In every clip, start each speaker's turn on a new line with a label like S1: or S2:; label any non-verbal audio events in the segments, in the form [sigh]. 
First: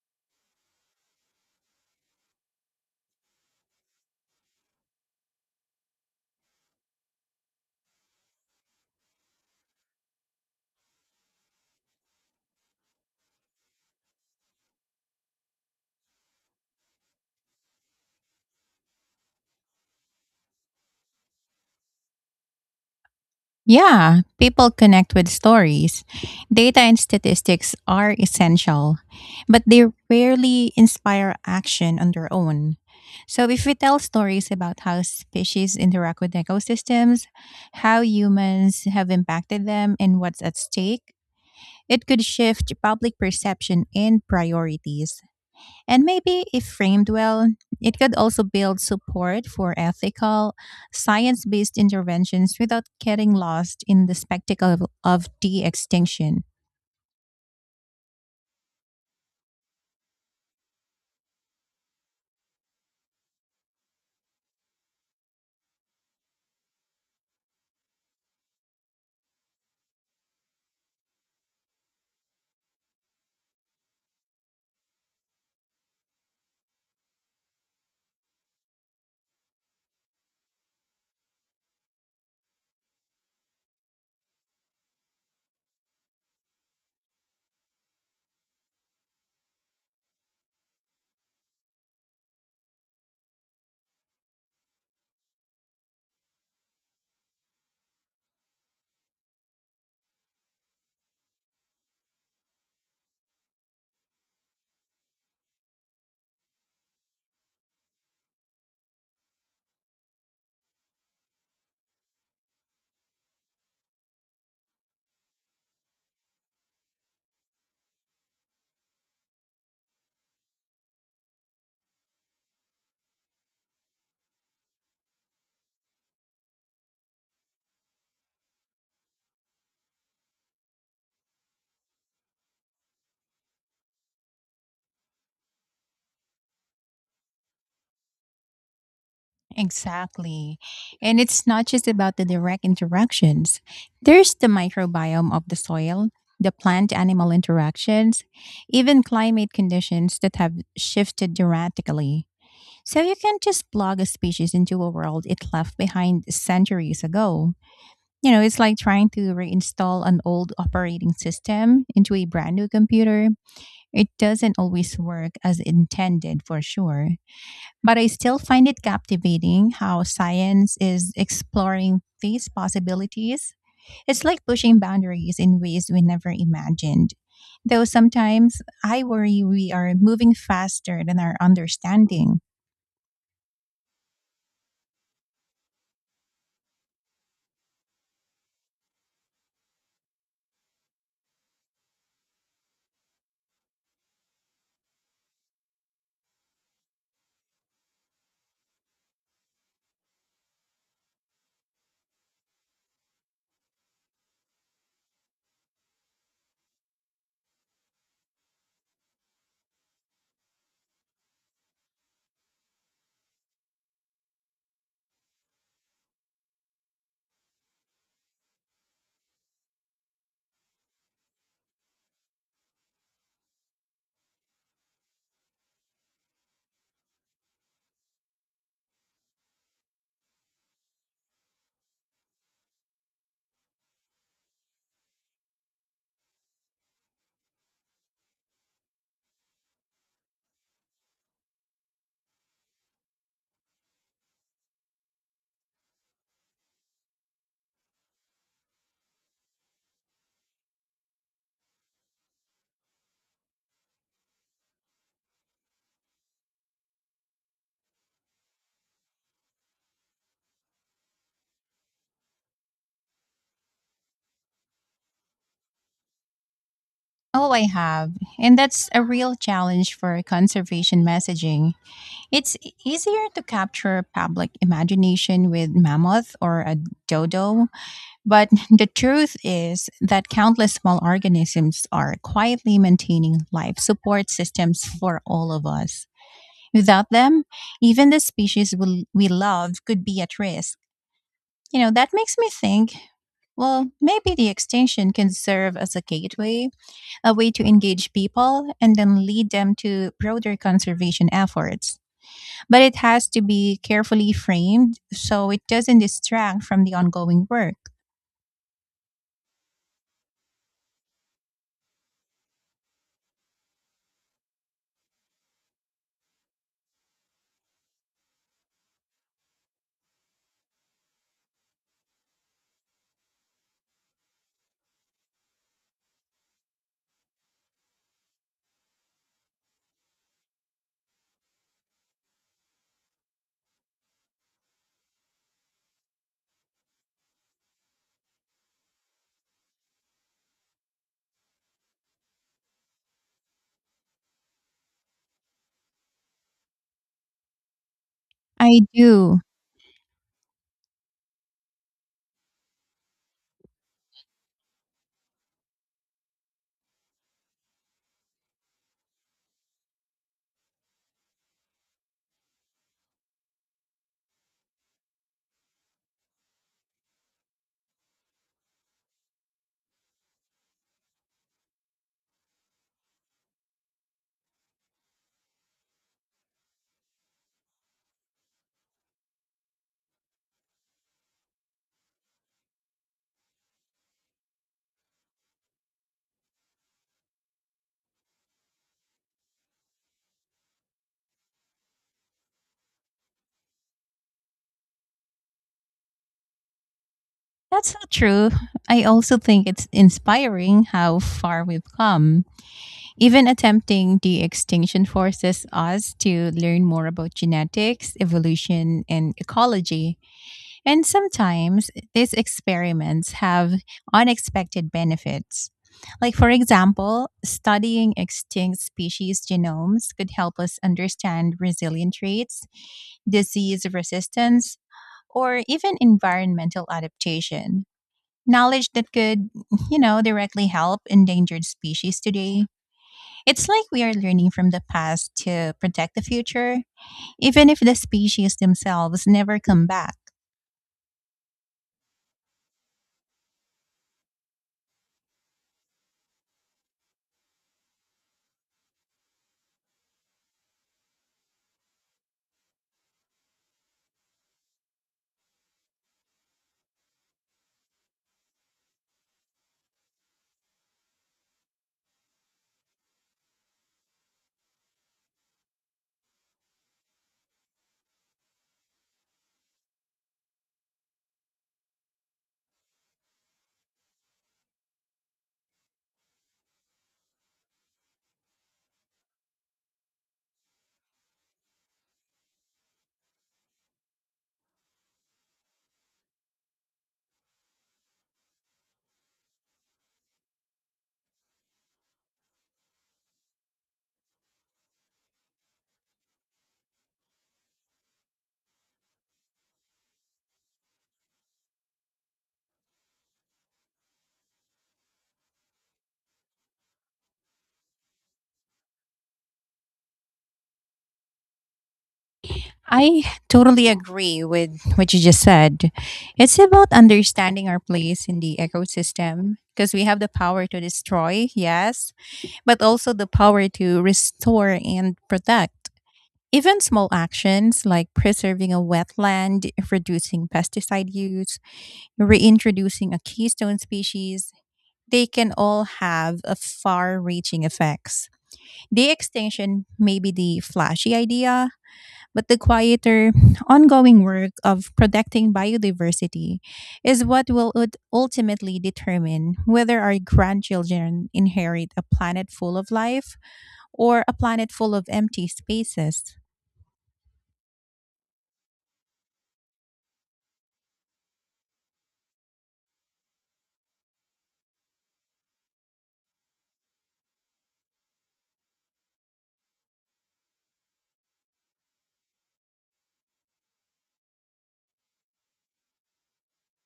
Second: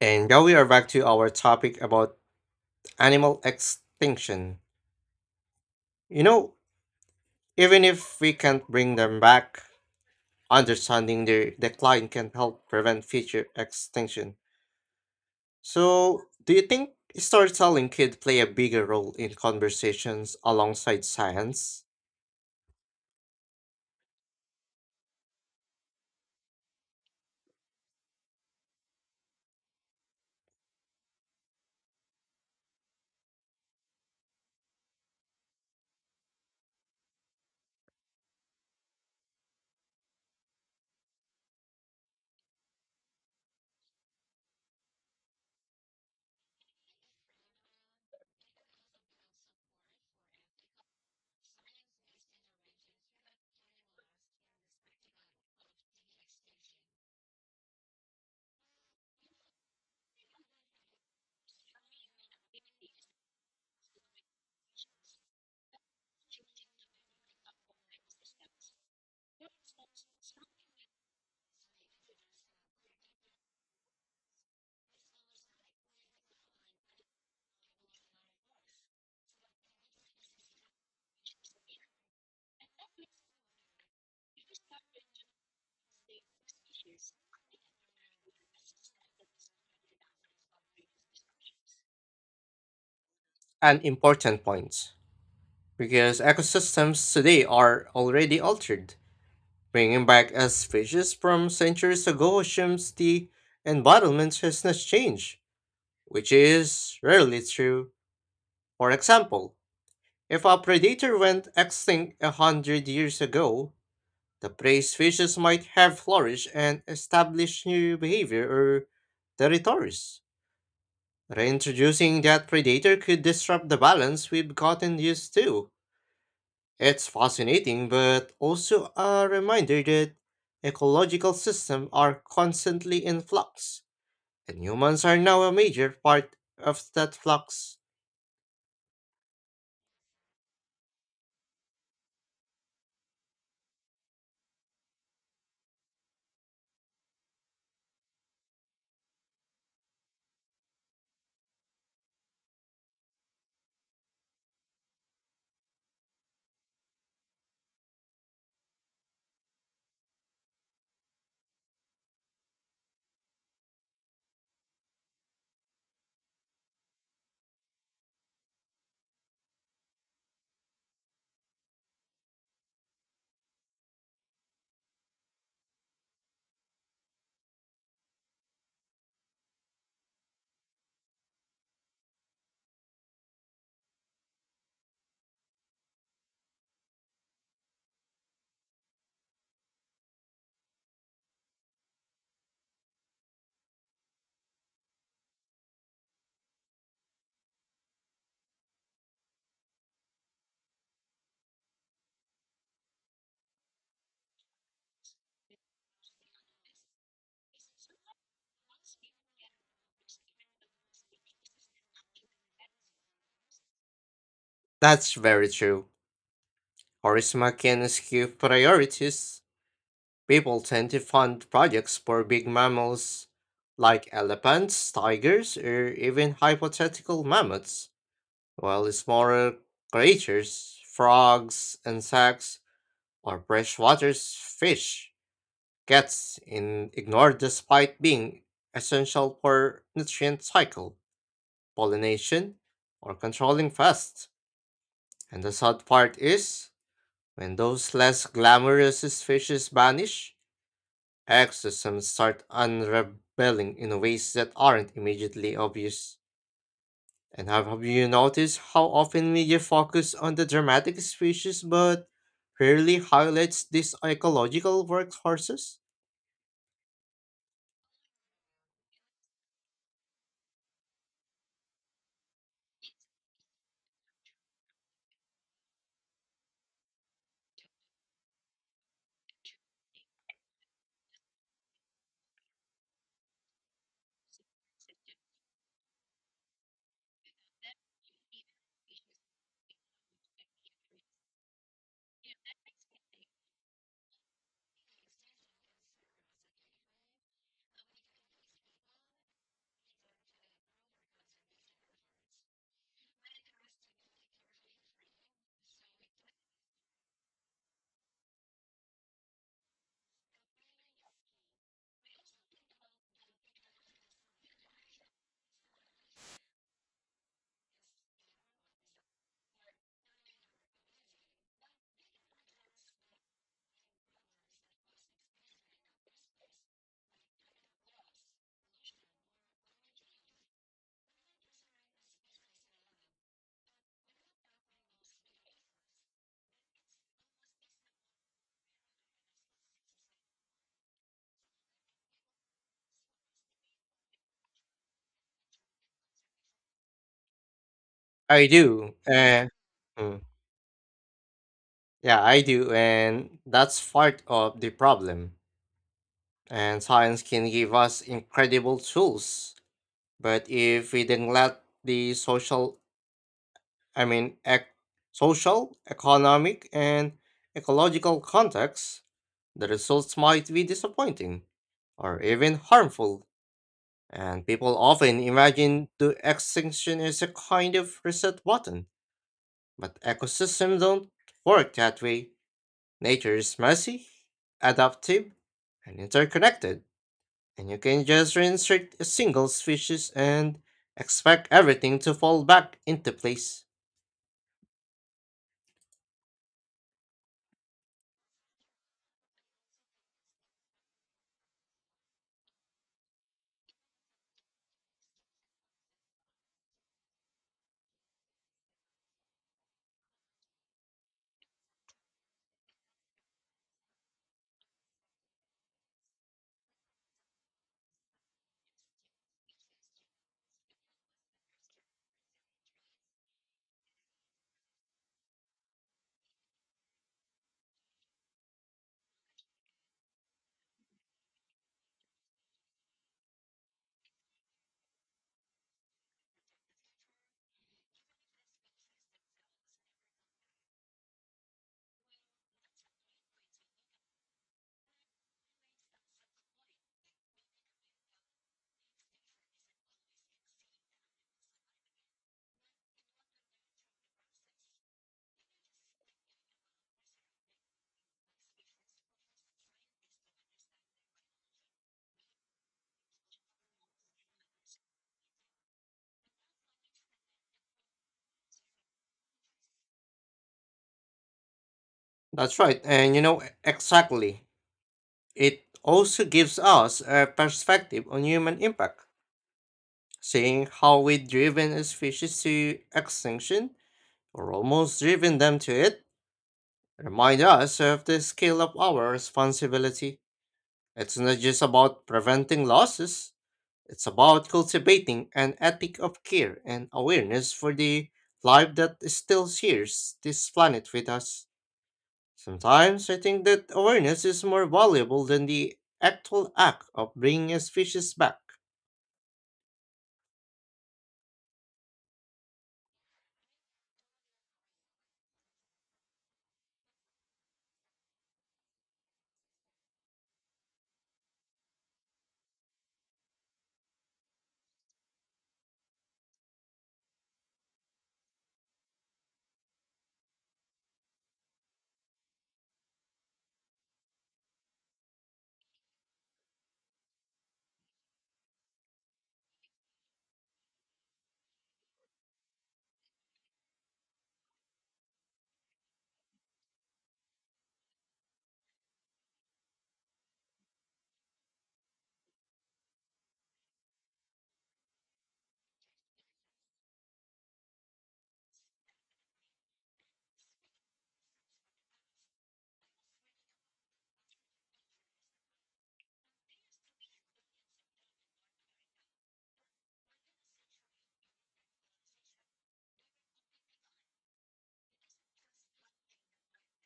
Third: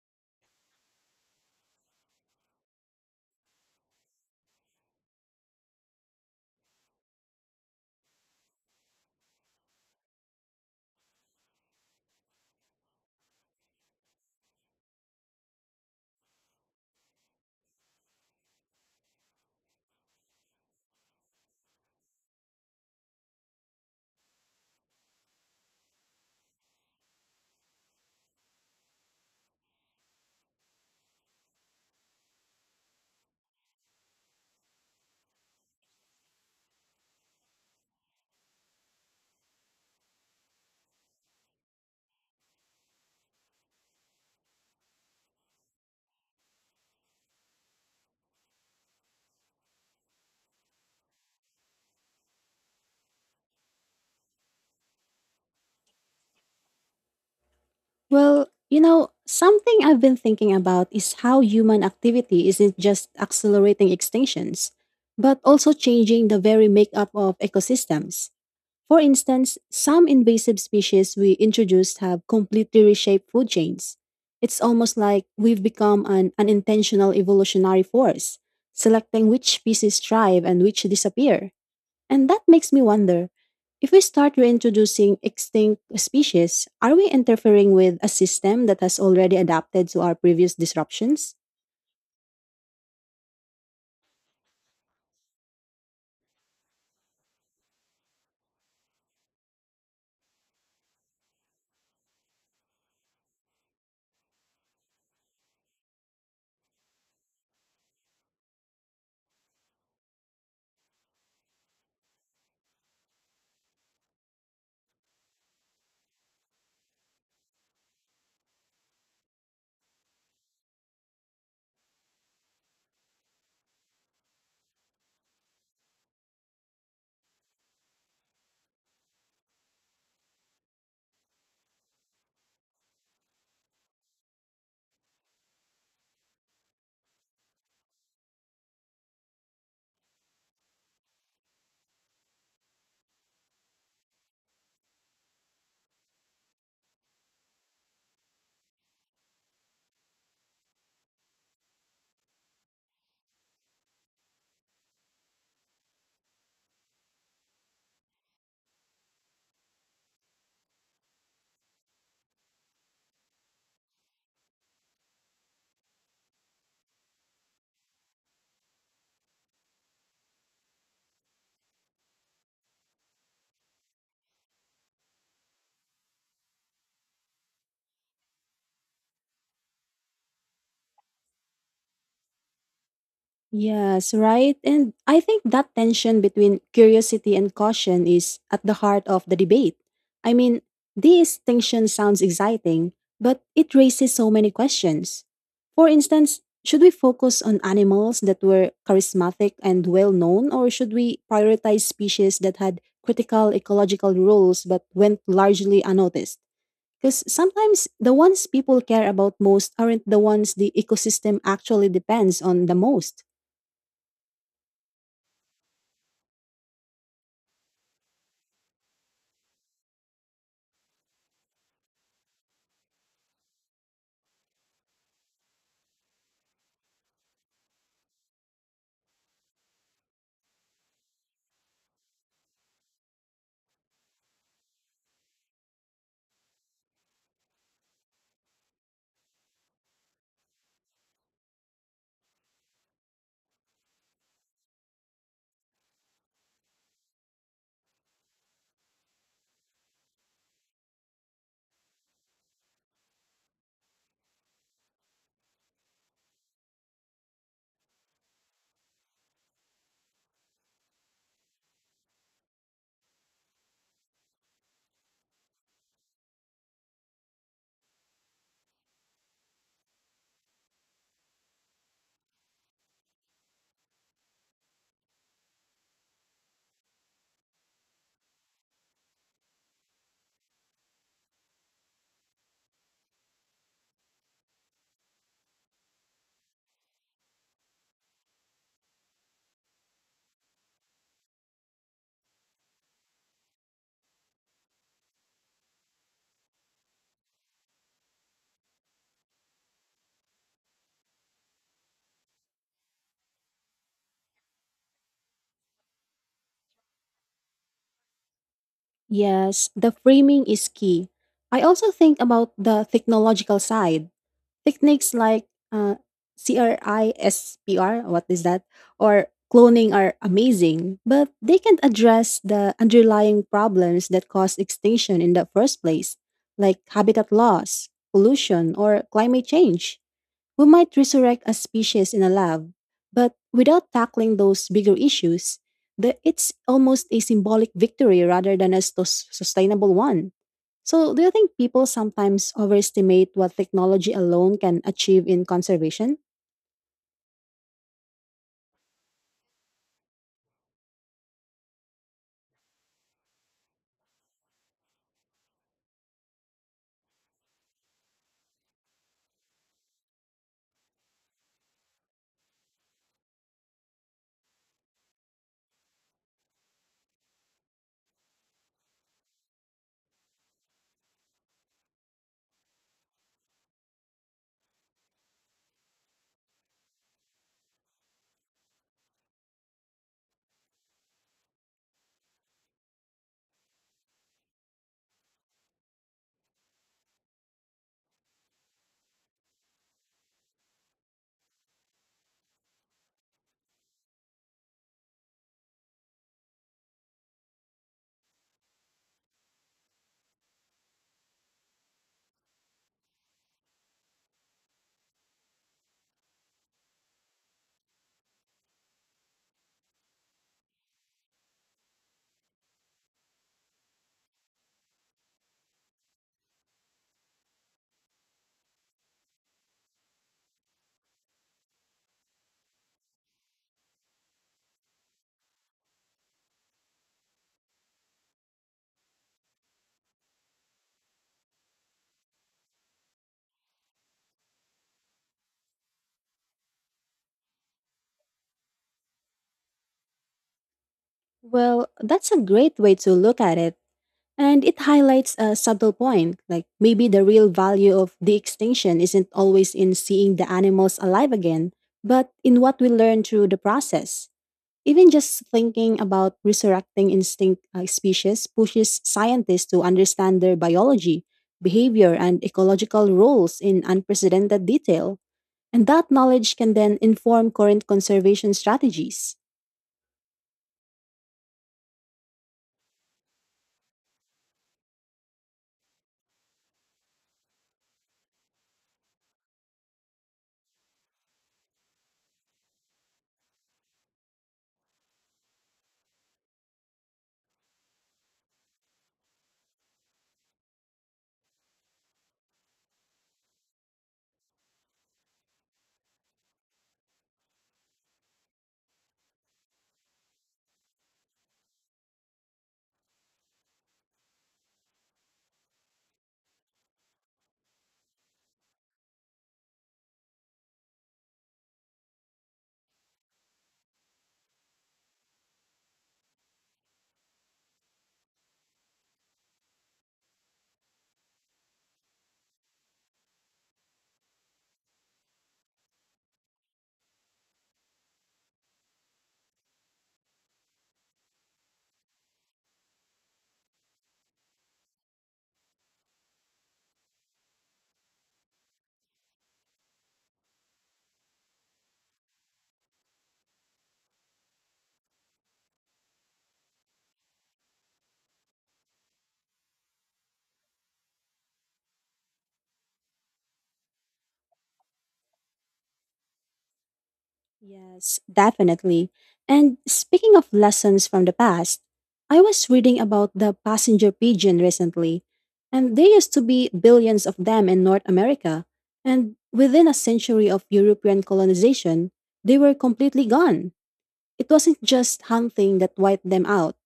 S1: And now we are back to our topic about animal extinction. You know, even if we can't bring them back, understanding their decline can help prevent future extinction. So, do you think storytelling could play a bigger role in conversations alongside science?
S2: Yeah, people connect with stories. Data and statistics are essential, but they rarely inspire action on their own. So, if we tell stories about how species interact with ecosystems, how humans have impacted them, and what's at stake, it could shift public perception and priorities. And maybe if framed well, it could also build support for ethical, science based interventions without getting lost in the spectacle of, de extinction.
S3: Well, you know, something I've been thinking about is how human activity isn't just accelerating extinctions, but also changing the very makeup of ecosystems. For instance, some invasive species we introduced have completely reshaped food chains. It's almost like we've become an unintentional evolutionary force, selecting which species thrive and which disappear. And that makes me wonder if we start reintroducing extinct species, are we interfering with a system that has already adapted to our previous disruptions?
S1: An important point, because ecosystems today are already altered. Bringing back a species from centuries ago assumes the environment has not changed which is rarely true. For example, if a predator went extinct 100 years ago, the prey species might have flourished and established new behavior or territories. Reintroducing that predator could disrupt the balance we've gotten used to. It's fascinating, but also a reminder that ecological systems are constantly in flux, and humans are now a major part of that flux.
S2: Exactly. And it's not just about the direct interactions, there's the microbiome of the soil, the plant animal interactions, even climate conditions that have shifted dramatically. So you can't just plug a species into a world it left behind centuries ago. You know, it's like trying to reinstall an old operating system into a brand new computer. It doesn't always work as intended for sure, but I still find it captivating how science is exploring these possibilities. It's like pushing boundaries in ways we never imagined. Though sometimes I worry we are moving faster than our understanding.
S3: Yes, right. And I think that tension between curiosity and caution is at the heart of the debate. I mean, this distinction sounds exciting, but it raises so many questions. For instance, should we focus on animals that were charismatic and well known, or should we prioritize species that had critical ecological roles but went largely unnoticed? Because sometimes the ones people care about most aren't the ones the ecosystem actually depends on the most.
S1: That's very true. Orisma can skew priorities. People tend to fund projects for big mammals like elephants, tigers, or even hypothetical mammoths, while smaller creatures, frogs, insects, or freshwater fish, gets in ignored despite being essential for nutrient cycle, pollination, or controlling pests. And the sad part is, when those less glamorous species vanish, ecosystems start unraveling in ways that aren't immediately obvious. And have you noticed how often media focus on the dramatic species but rarely highlights these ecological workhorses?
S2: Oh, I have. And that's a real challenge for conservation messaging. Easier to capture public imagination with mammoth or a dodo, but [laughs] the truth is that countless small organisms are quietly maintaining life support systems for all of us. Without them, even the species we love could be at risk. You know, that makes me think, well, maybe the extinction can serve as a gateway, a way to engage people and then lead them to broader conservation efforts, but it has to be carefully framed so it doesn't distract from the ongoing work.
S3: Yes, the framing is key. I also think about the technological side. Techniques like uh, CRISPR, what is that? Or cloning are amazing, but they can't address the underlying problems that caused extinction in the first place, like habitat loss, pollution, or climate change. We might resurrect a species in a lab, but without tackling those bigger issues, it's almost a symbolic victory rather than a sustainable one. So, do you think people sometimes overestimate what technology alone can achieve in conservation?
S1: I
S2: I
S1: do,
S2: do.
S1: and mm, yeah, I do, and that's part of the problem. And science can give us incredible tools, but if we neglect the social, I mean, social, economic, and ecological contexts, the results might be disappointing or even harmful, and people often imagine the extinction is a kind of reset button. But ecosystems don't work that way. Nature is messy, adaptive, and interconnected, and you can just reinsert a single species and expect everything to fall back into place.
S2: That's so true. I also think it's inspiring how far we've come. Even attempting de extinction forces us to learn more about genetics, evolution, and ecology. And sometimes these experiments have unexpected benefits. Like, for example, studying extinct species genomes could help us understand resilient traits, disease resistance, or even environmental adaptation. Knowledge that could, [laughs] you know, directly help endangered species today. It's like we are learning from the past to protect the future, even if the species themselves never come back.
S3: Well, that's a great way to look at it. And it highlights a subtle point like maybe the real value of de extinction isn't always in seeing the animals alive again, but in what we learn through the process. Even just thinking about resurrecting instinct species pushes scientists to understand their biology, behavior, and ecological roles in unprecedented detail. And that knowledge can then inform current conservation strategies.
S1: That's right, and you know exactly. It also gives us a perspective on human impact, seeing how we have driven a species to extinction or almost driven them to it. Remind us of the scale of our responsibility. It's not just about preventing losses, it's about cultivating an ethic of care and awareness for the life that still shares this planet with us. Sometimes I think that awareness is more valuable than the actual act of bringing a species back.
S2: I totally agree with what you just said. It's about understanding our place in the ecosystem because we have the power to destroy, yes, but also the power to restore and protect. Even small actions like preserving a wetland, reducing pesticide use, reintroducing a keystone species, they can all have a far reaching effects. The extinction may be the flashy idea, but the quieter, ongoing work of protecting biodiversity is what will ultimately determine whether our grandchildren inherit a planet full of life or a planet full of empty spaces.
S3: Yes, definitely. And speaking of lessons from the past, I was reading about the passenger pigeon recently, and there used to be billions of them in North America. And within a century of European colonization, they were completely gone. It wasn't just hunting that wiped them out,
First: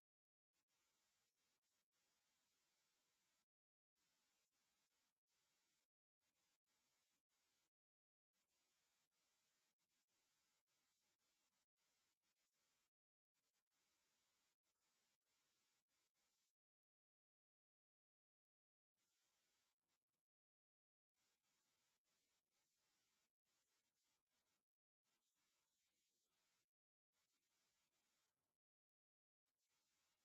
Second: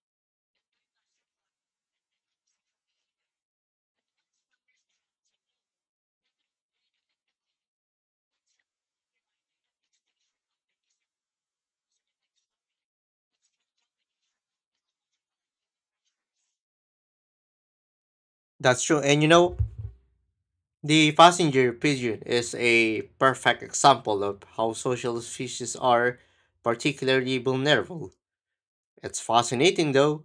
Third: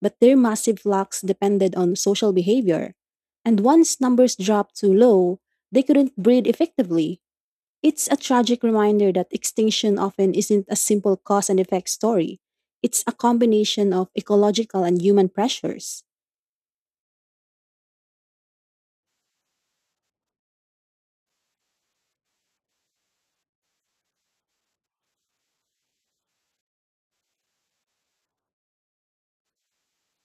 S3: but their massive flocks depended on social behavior. And once numbers dropped too low, they couldn't breed effectively. It's a tragic reminder that extinction often isn't a simple cause and effect story. It's a combination of ecological and human pressures.
S1: That's true, and you know, the passenger pigeon is a perfect example of how social species are particularly vulnerable. It's fascinating, though,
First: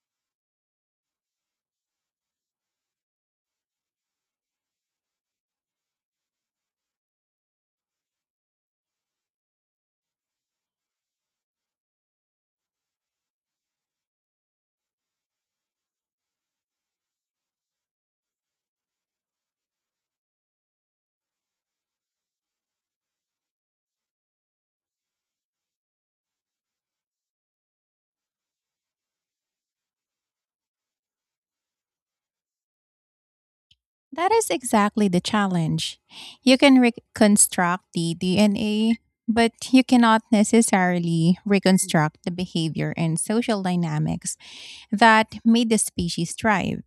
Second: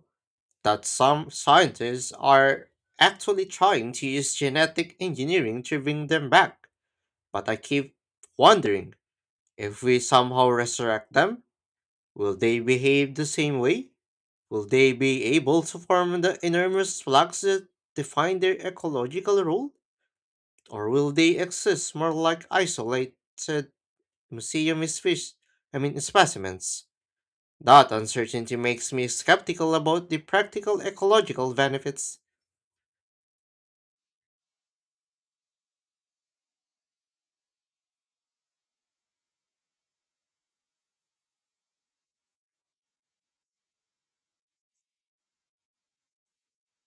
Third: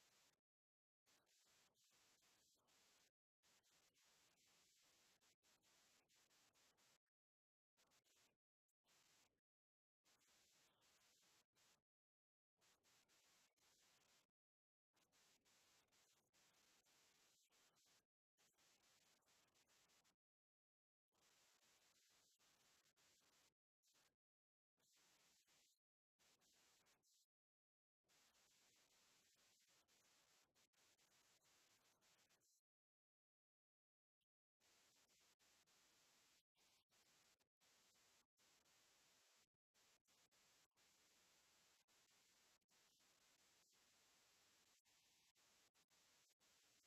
S1: that some scientists are actually trying to use genetic engineering to bring them back. But I keep wondering, if we somehow resurrect them, will they behave the same way? Will they be able to form the enormous flocks that define their ecological role? Or will they exist more like isolated museum fish, I mean specimens? That uncertainty makes me skeptical about the practical ecological benefits.
S2: That is exactly the challenge. You can reconstruct the DNA, but you cannot necessarily reconstruct the behavior and social dynamics that made the species thrive.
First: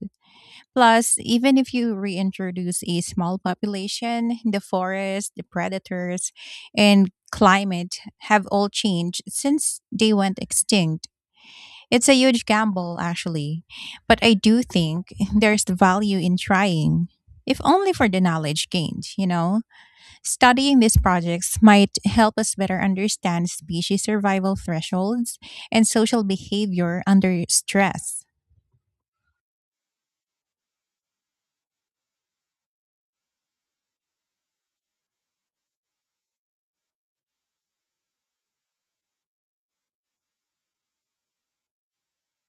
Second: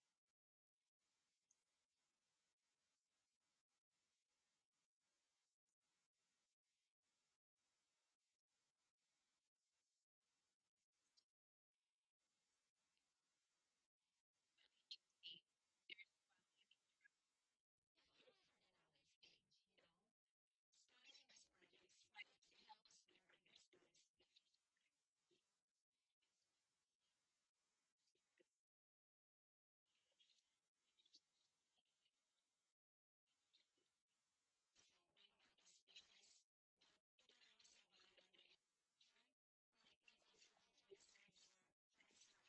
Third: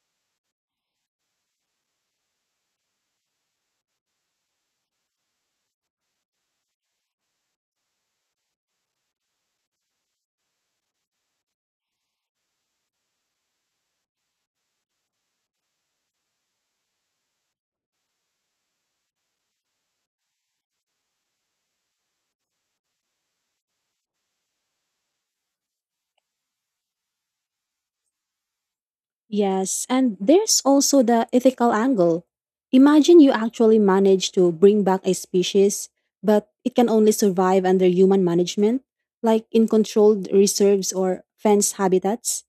S2: Plus, even if you reintroduce a small population, the forest, the predators, and climate have all changed since they went extinct. It's a huge gamble, actually, but I do think there's value in trying, if only for the knowledge gained, you know? Studying these projects might help us better understand species survival thresholds and social behavior under stress.
S3: Yes, and there's also the ethical angle. Imagine you actually manage to bring back a species, but it can only survive under human management, like in controlled reserves or fenced habitats.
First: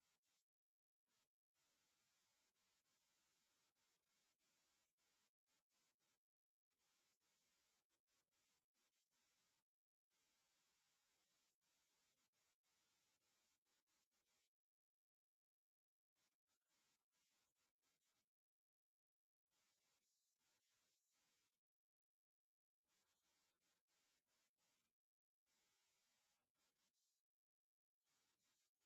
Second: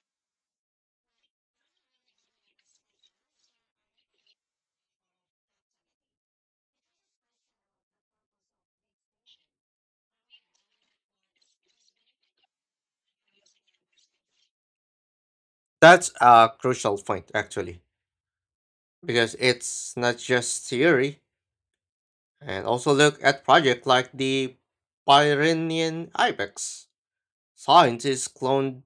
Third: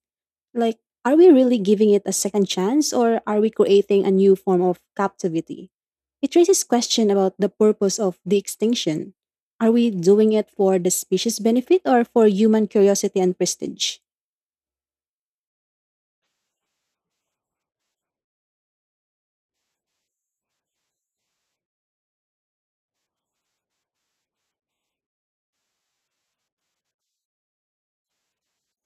S3: Like, are we really giving it a second chance or are we creating a new form of captivity? It raises question about the purpose of the extinction. Are we doing it for the species benefit or for human curiosity and prestige?
S1: That's a crucial point, actually, because it's not just theory, and also look at projects like the Pyrenean ibex. Scientists cloned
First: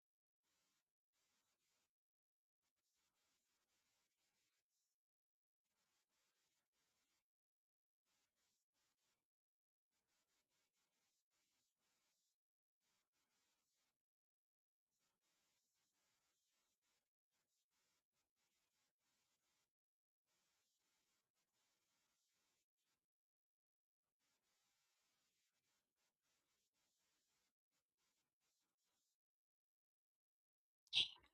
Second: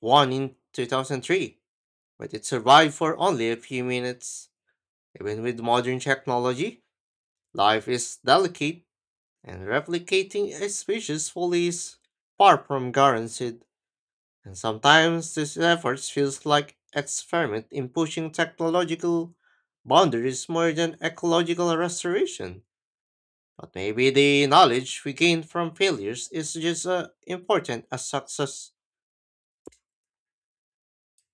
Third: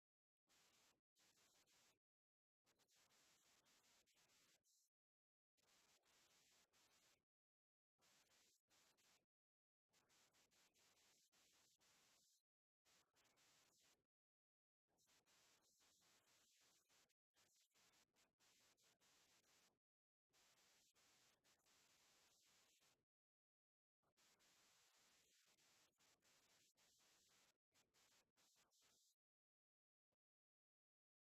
S1: one in 2003 but it survived for only a few minutes. Even with modern technology, life is delicate, and replicating a species fully is far from guaranteed. And sometimes this effort feels like experiment in pushing technological boundaries more than ecological restoration. But maybe the knowledge we gain from failures is just as important as success.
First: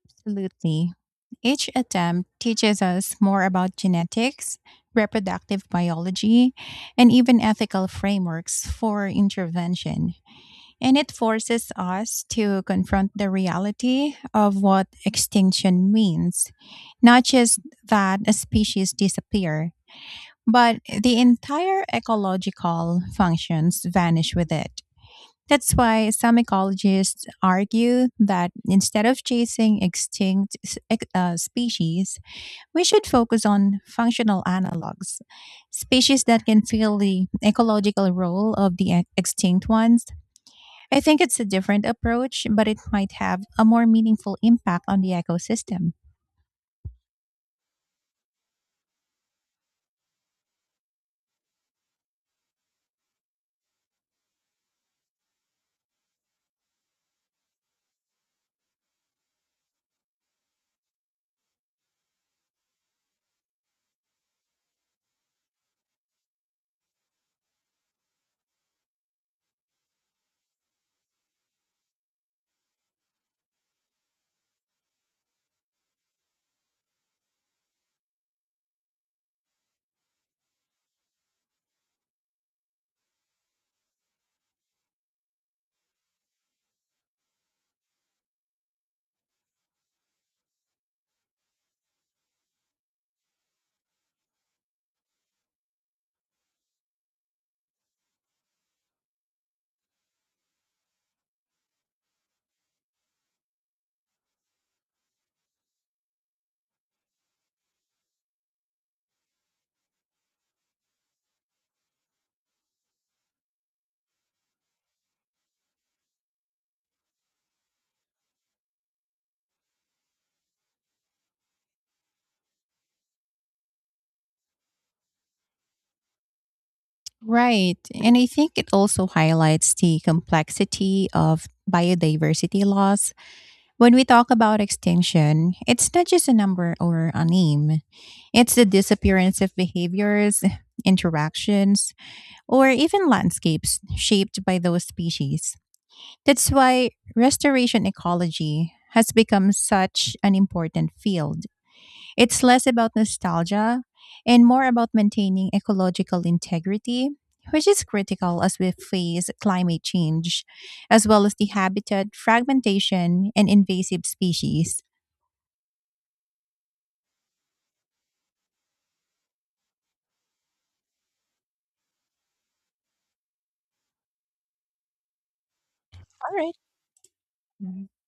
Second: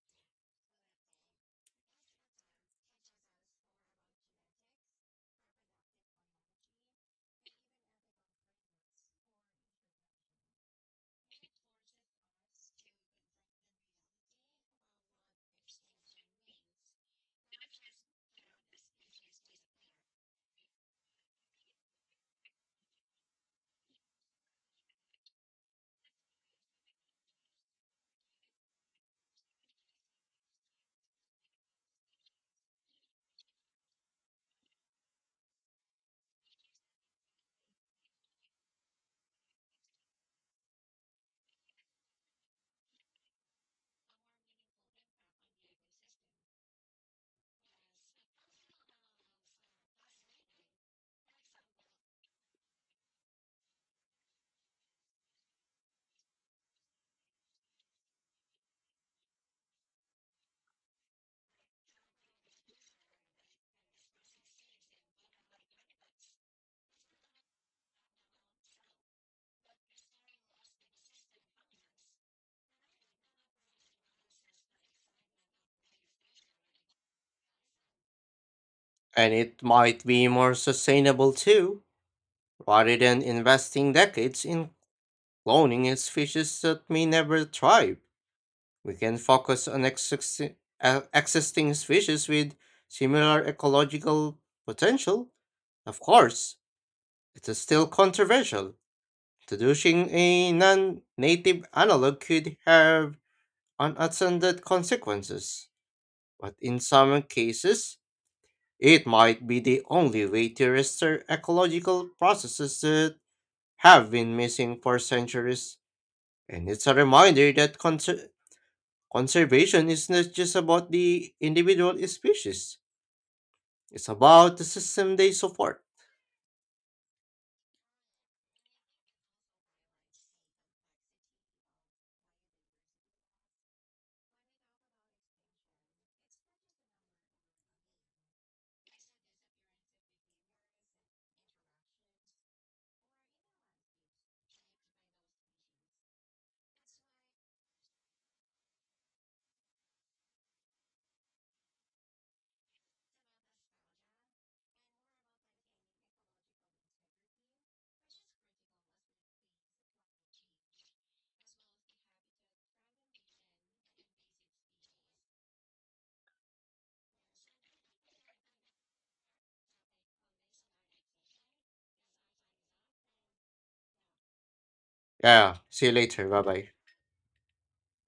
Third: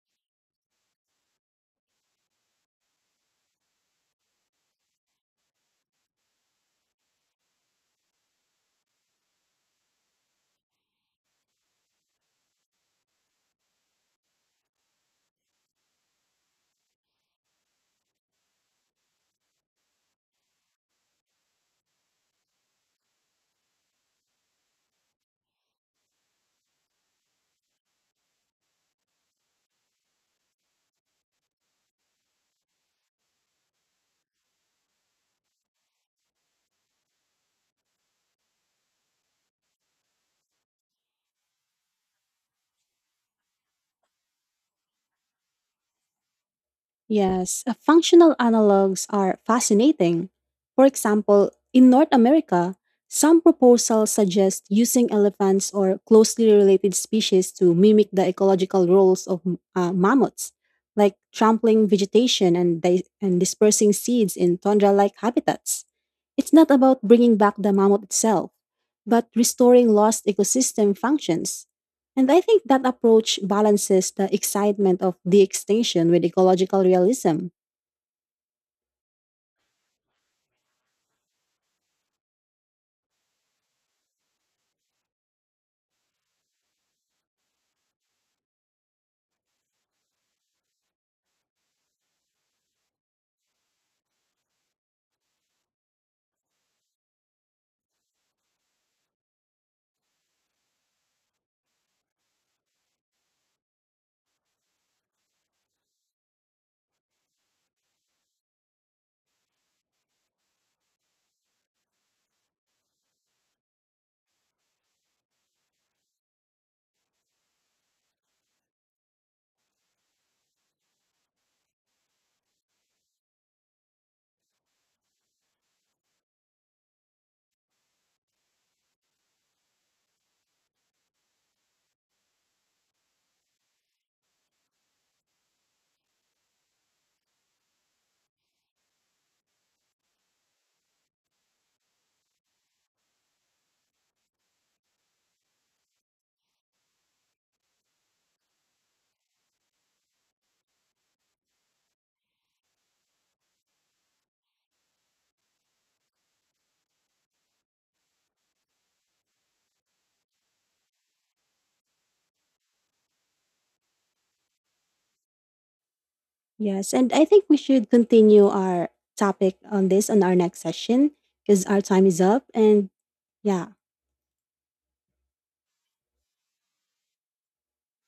S2: Absolutely. Each attempt teaches us more about genetics, reproductive biology, and even ethical frameworks for intervention. And it forces us to confront the reality of what extinction means, not just that a species disappear, but the entire ecological functions vanish with it. That's why some ecologists argue that instead of chasing species, we should focus on functional analogs, species that can fill the ecological role of the extinct ones. I think it's a different approach, but it might have a more meaningful impact on the ecosystem.
S3: Yes, functional analogs are fascinating. For example, in North America, some proposals suggest using elephants or closely related species to mimic the ecological roles of mammoths, like trampling vegetation and dispersing seeds in tundra like habitats. It's not about bringing back the mammoth itself, but restoring lost ecosystem functions. And I think that approach balances the excitement of de extinction with ecological realism.
S1: And it might be more sustainable too, rather than investing decades in cloning is species that may never thrive. We can focus on existing species with similar ecological potential. Of course, it is still controversial. Introducing a non native analog could have unintended consequences, but in some cases, it might be the only way to restore ecological processes that have been missing for centuries. And it's a reminder that conservation is not just about the individual species, it's about the system they support.
S2: Right. And I think it also highlights the complexity of biodiversity loss. When we talk about extinction, it's not just a number or a name, it's the disappearance of behaviors, interactions, or even landscapes shaped by those species. That's why restoration ecology has become such an important field. It's less about nostalgia and more about maintaining ecological integrity, which is critical as we face climate change, as well as the habitat fragmentation and invasive species.
S3: Yes, and I think we should continue our topic on this on our next session because our time is up. And yeah,
S1: Yeah, see you later. Bye
S2: All
S1: bye.
S2: right.